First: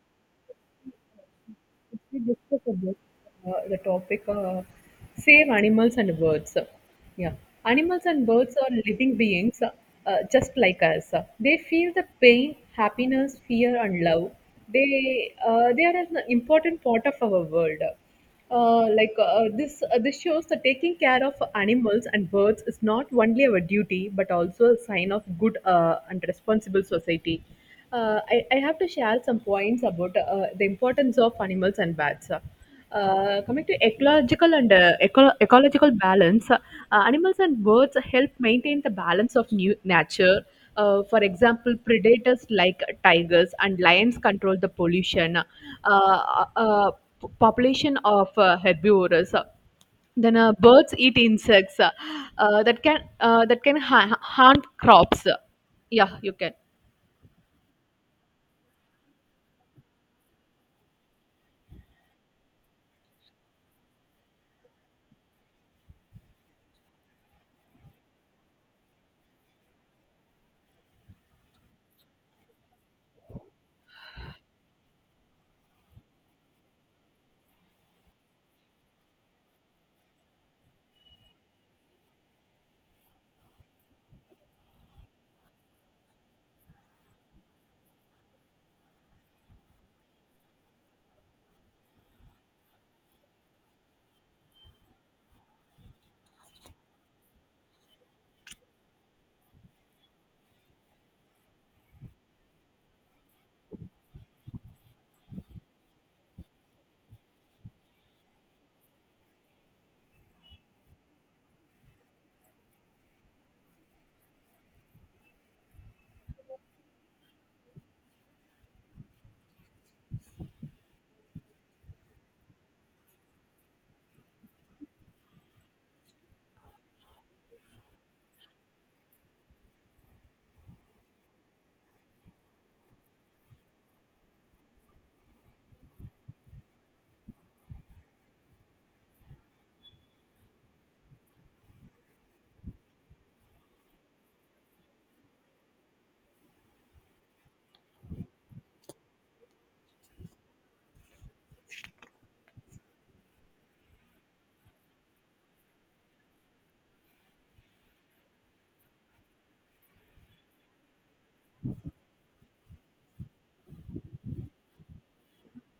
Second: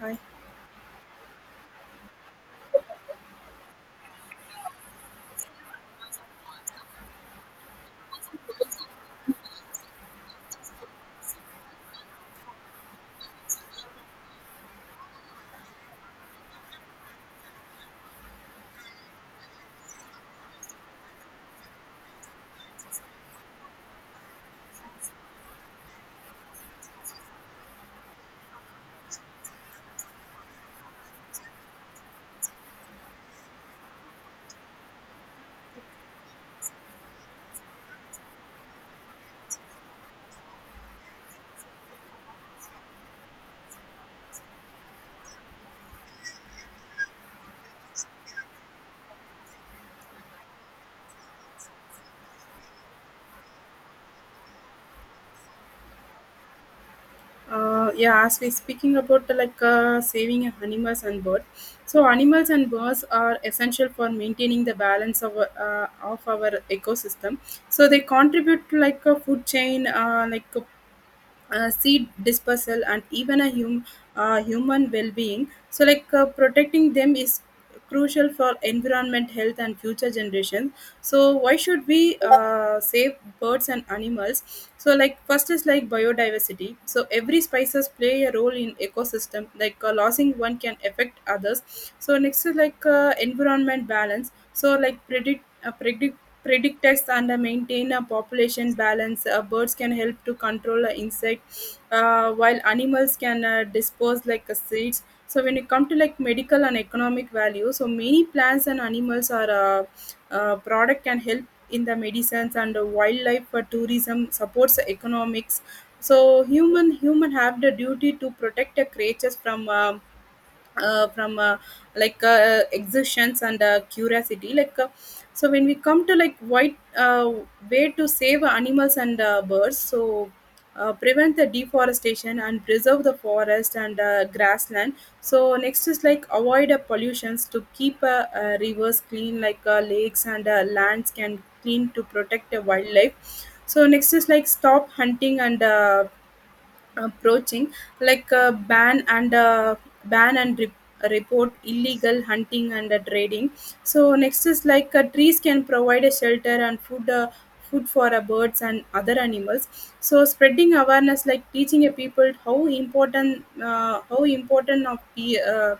Hi. If we discuss about the topic, save animals and birds. Yeah, animals and birds are living beings, just like us. They feel the pain, happiness, fear and love. They are an important part of our world. This shows that taking care of animals and birds is not only our duty but also a sign of good and responsible society. I have to share some points about the importance of animals and birds. Coming to ecological and ecological balance, animals and birds help maintain the balance of new nature. For example, predators like tigers and lions control the pollution. Uh, uh, Population of herbivores. Then birds eat insects, that can harm crops. Yeah, you can. Yeah, as we speaking about the, like saving animals and birds. So animals and birds are essential for maintaining the balance of of our ecosystem. So they contribute to like a food chain, like a, seed dispersal, and even a human well being. So like protecting them is crucial for environment health and future generations. So why should we save birds and animals? So like first is like biodiversity, so every species play a role in ecosystem, like losing one can affect others. So next is like environment balance, so like predict us and maintain a population balance. Uh, birds can help to control insect, while animals can dispose like seeds. So when it comes to like medical and economic value, so many plants and animals are product can help in the medicines, and the wildlife for tourism supports economics. So human have the duty to protect the creatures from uh, from uh, exertions and curiosity, like so when we come to like white way to save animals and birds. So prevent the deforestation and preserve the forest and grassland. So next is like avoid pollutions to keep rivers clean, like lakes and lands can clean to protect the wildlife. So next is like stop hunting and approaching, like a ban and ban and re- report illegal hunting and trading. So next is like trees can provide a shelter and food for birds and other animals. So spreading awareness like teaching a people how important of the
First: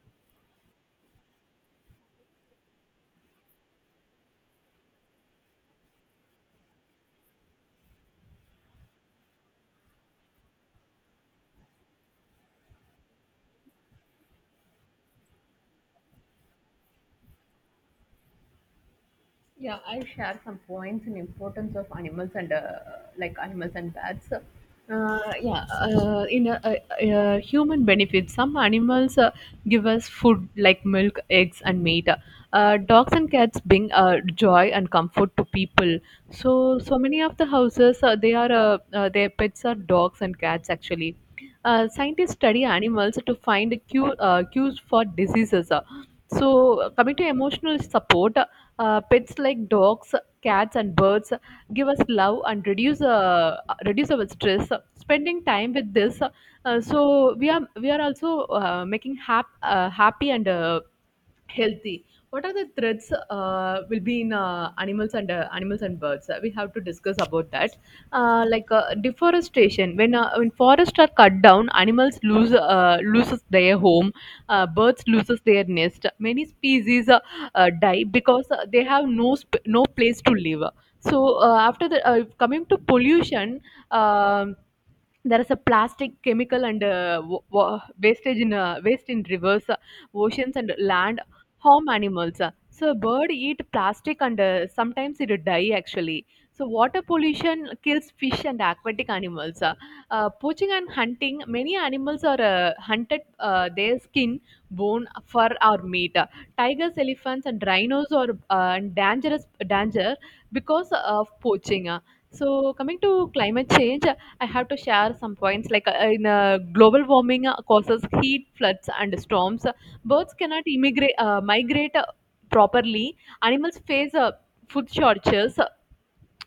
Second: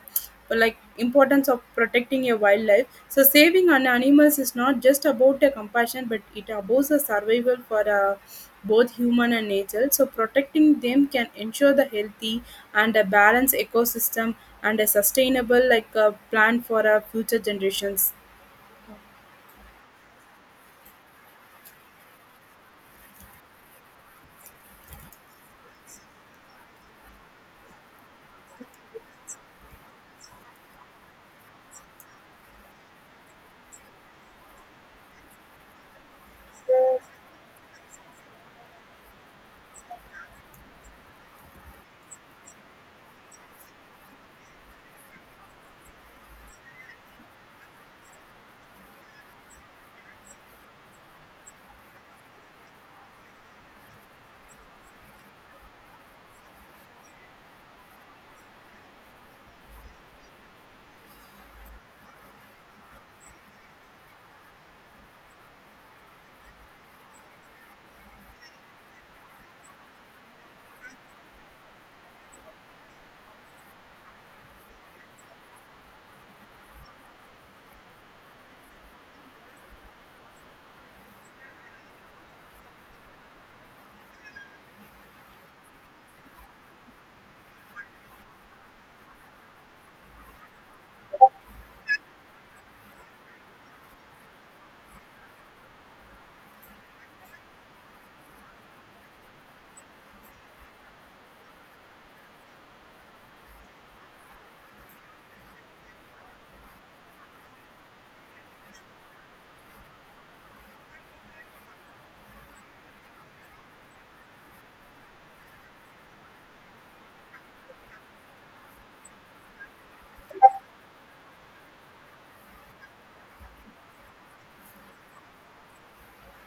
like importance of protecting your wildlife. So saving on animals is not just about a compassion, but it about the survival for both human and nature. So protecting them can ensure the healthy and a balanced ecosystem, and a sustainable like a plan for our future generations. Yeah, I'll share some points in importance of animals and animals and bats. Yeah in a, human benefit, some animals give us food like milk, eggs and meat. Dogs and cats bring joy and comfort to people. So so many of the houses, they are their pets are dogs and cats actually. Scientists study animals to find cures for diseases. So, coming to emotional support, pets like dogs, cats, and birds give us love and reduce our stress. Spending time with so we are also happy and healthy. What are the threats will be in, animals and, animals and birds? We have to discuss about that. Deforestation: when forests are cut down, animals loses their home. Birds loses their nest. Many species die because they have no place to live. So after the Coming to pollution, um there is a plastic, chemical and wastage in, waste in rivers, oceans and land, harm animals. So a bird eat plastic and sometimes it die actually. So water pollution kills fish and aquatic animals. Poaching and hunting: many animals are hunted, their skin, bone, fur or meat. Tigers, elephants and rhinos are in danger because of poaching. So, coming to climate change, I have to share some points like, in global warming causes heat, floods, and storms. Birds cannot migrate properly. Animals face food shortages.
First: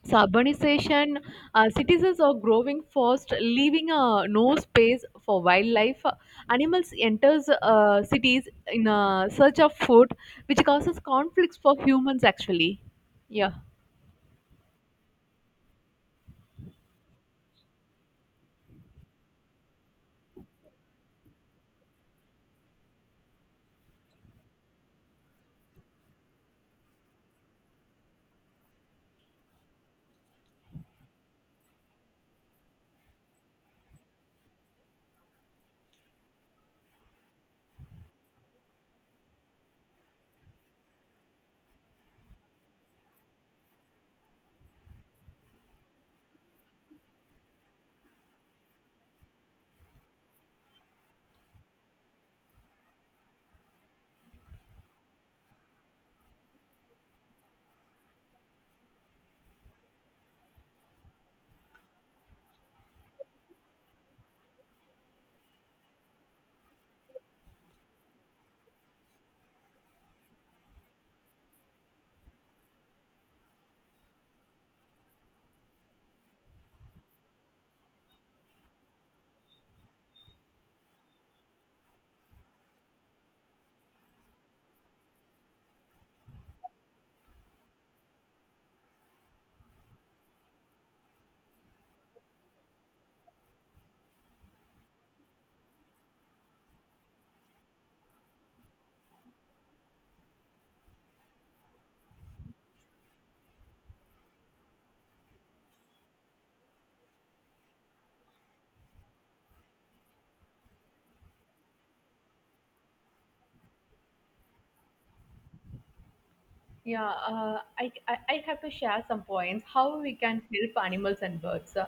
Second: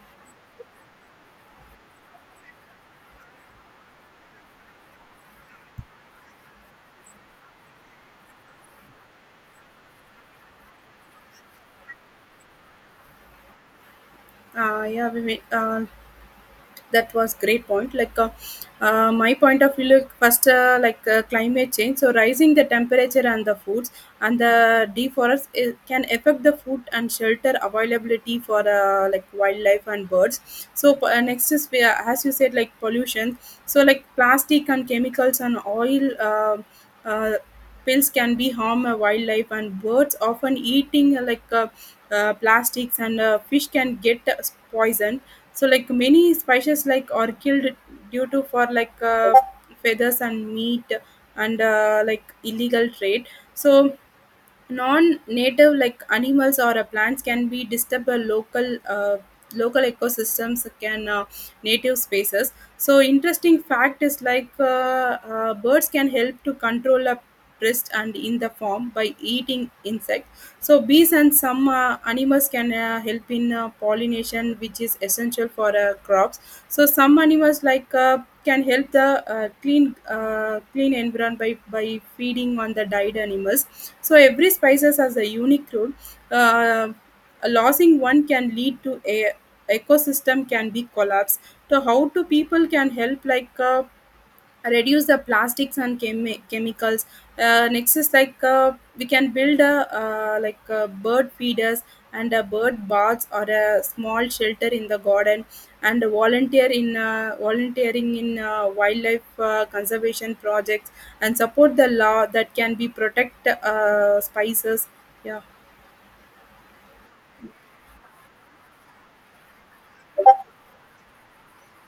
So urbanization, cities are growing fast, leaving no space for wildlife. Animals enters cities in search of food, which causes conflicts for humans. Actually, yeah. Yeah, we may, that was great point, like my point of view, like first climate change, so rising the temperature and the foods and the deforest is, can affect the food and shelter availability for like wildlife and birds. So next is we are- as you said, like pollution. So like plastic and chemicals and oil uh, pills can be harm wildlife, and birds often eating plastics, and fish can get poison. So like many spices like are killed due to for like feathers and meat and like illegal trade. So non-native like animals or plants can be disturb a local ecosystems can native spaces. So interesting fact is like birds can help to control a pest and in the form by eating insects. So bees and some animals can help in pollination, which is essential for crops. So some animals like can help the clean environment by feeding on the died animals. So every species has a unique role. Uh, losing one can lead to a ecosystem can be collapse. So how to people can help, like reduce the plastics and chemicals. Uh, next is like we can build a bird feeders and a bird baths or a small shelter in the garden, and volunteering in wildlife conservation projects, and support the law that can be protect spices. Yeah. Yeah, I have to share some points how we can help animals and birds.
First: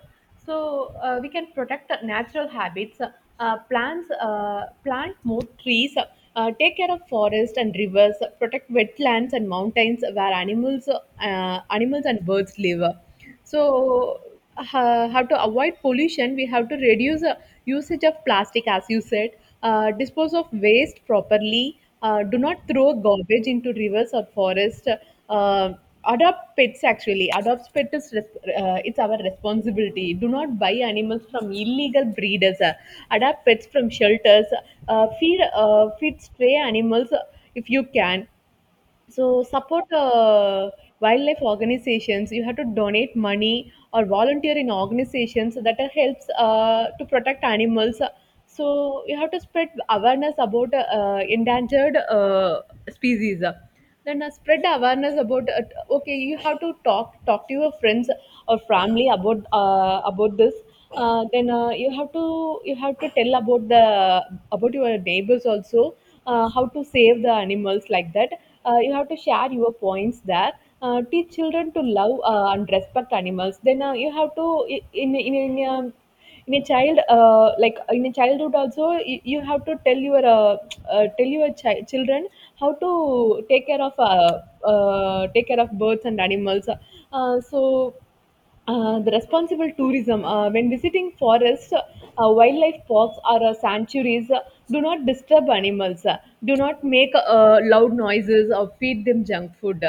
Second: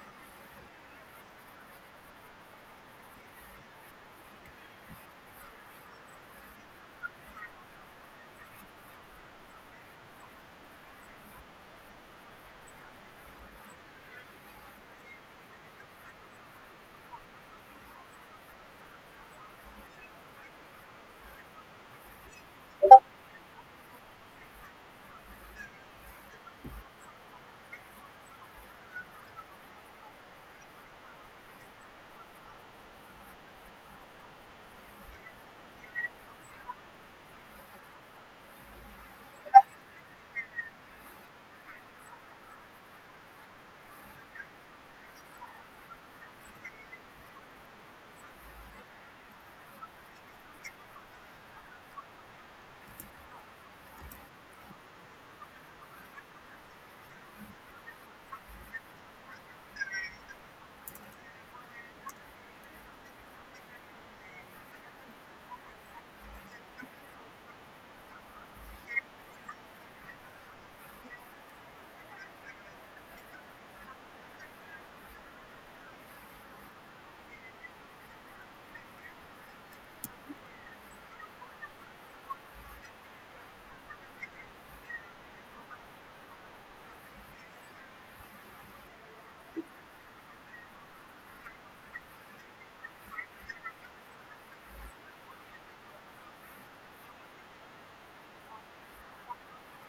So we can protect the natural habits, plant more trees, take care of forests and rivers, protect wetlands and mountains where animals and birds live. So ho- how to avoid pollution? We have to reduce the usage of plastic, as you said. Dispose of waste properly. Do not throw garbage into rivers or forest. Uh, Adopt pets actually. Adopt pet is it's our responsibility. Do not buy animals from illegal breeders. Adopt pets from shelters. Feed stray animals, if you can. So support, wildlife organizations. You have to donate money or volunteer in organizations so that helps to protect animals. So you have to spread awareness about endangered species. Then spread the awareness about, okay, you have to talk to your friends or family about, about this. Then you have to tell about the, about your neighbors also, how to save the animals like that. You have to share your points there. Teach children to love and respect animals. Then you have to, in in, in um, in a child, like in a childhood also, you have to tell your, tell your children how to take care of, take care of birds and animals. The responsible tourism, when visiting forests, wildlife parks or sanctuaries, do not disturb animals, do not make loud noises or feed them junk food.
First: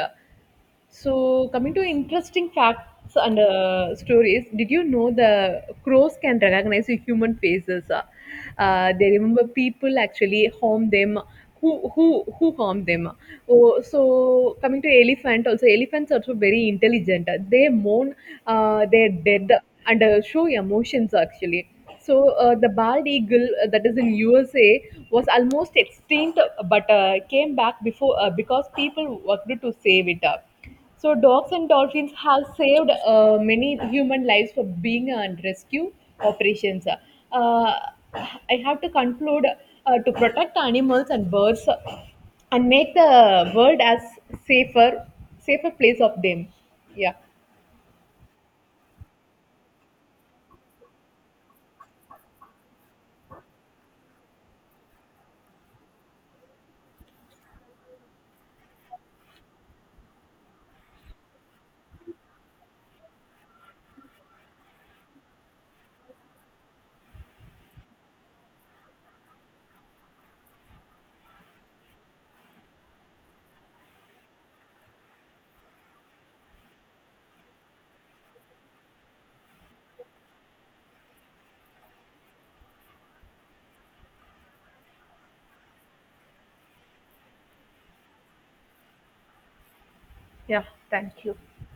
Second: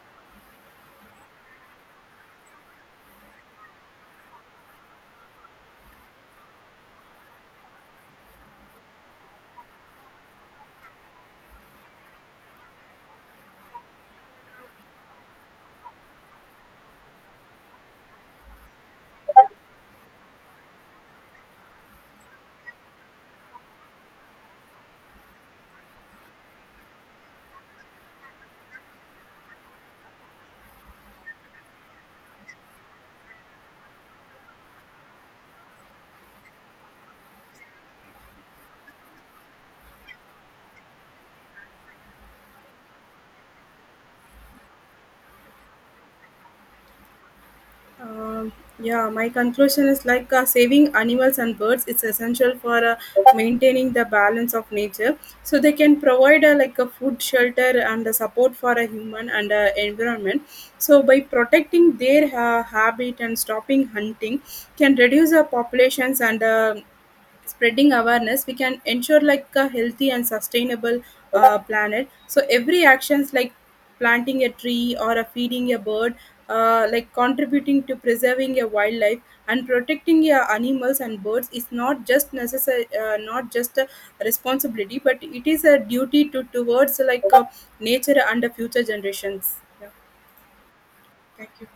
So, coming to interesting facts and stories, did you know the crows can recognize the human faces? They remember people actually harm them. Who harm them? Oh, so coming to elephant, also elephants are also very intelligent. They mourn their dead and show emotions actually. So the bald eagle that is in USA was almost extinct, but came back before because people worked to save it up. So dogs and dolphins have saved, many human lives for being and rescue operations. Uh, I have to conclude, to protect animals and birds and make the world as safer safer place of them. Yeah. Um, yeah, my conclusion is like saving animals and birds it's essential for maintaining the balance of nature. So they can provide like a food shelter and the support for a human and environment. So by protecting their habit and stopping hunting can reduce the populations, and spreading awareness, we can ensure like a healthy and sustainable planet. So every actions like planting a tree or a feeding a bird, like contributing to preserving your wildlife and protecting your animals and birds is not just necessary, not just a responsibility, but it is a duty to towards like nature and the future generations. Yeah, Yeah, thank you. thank you.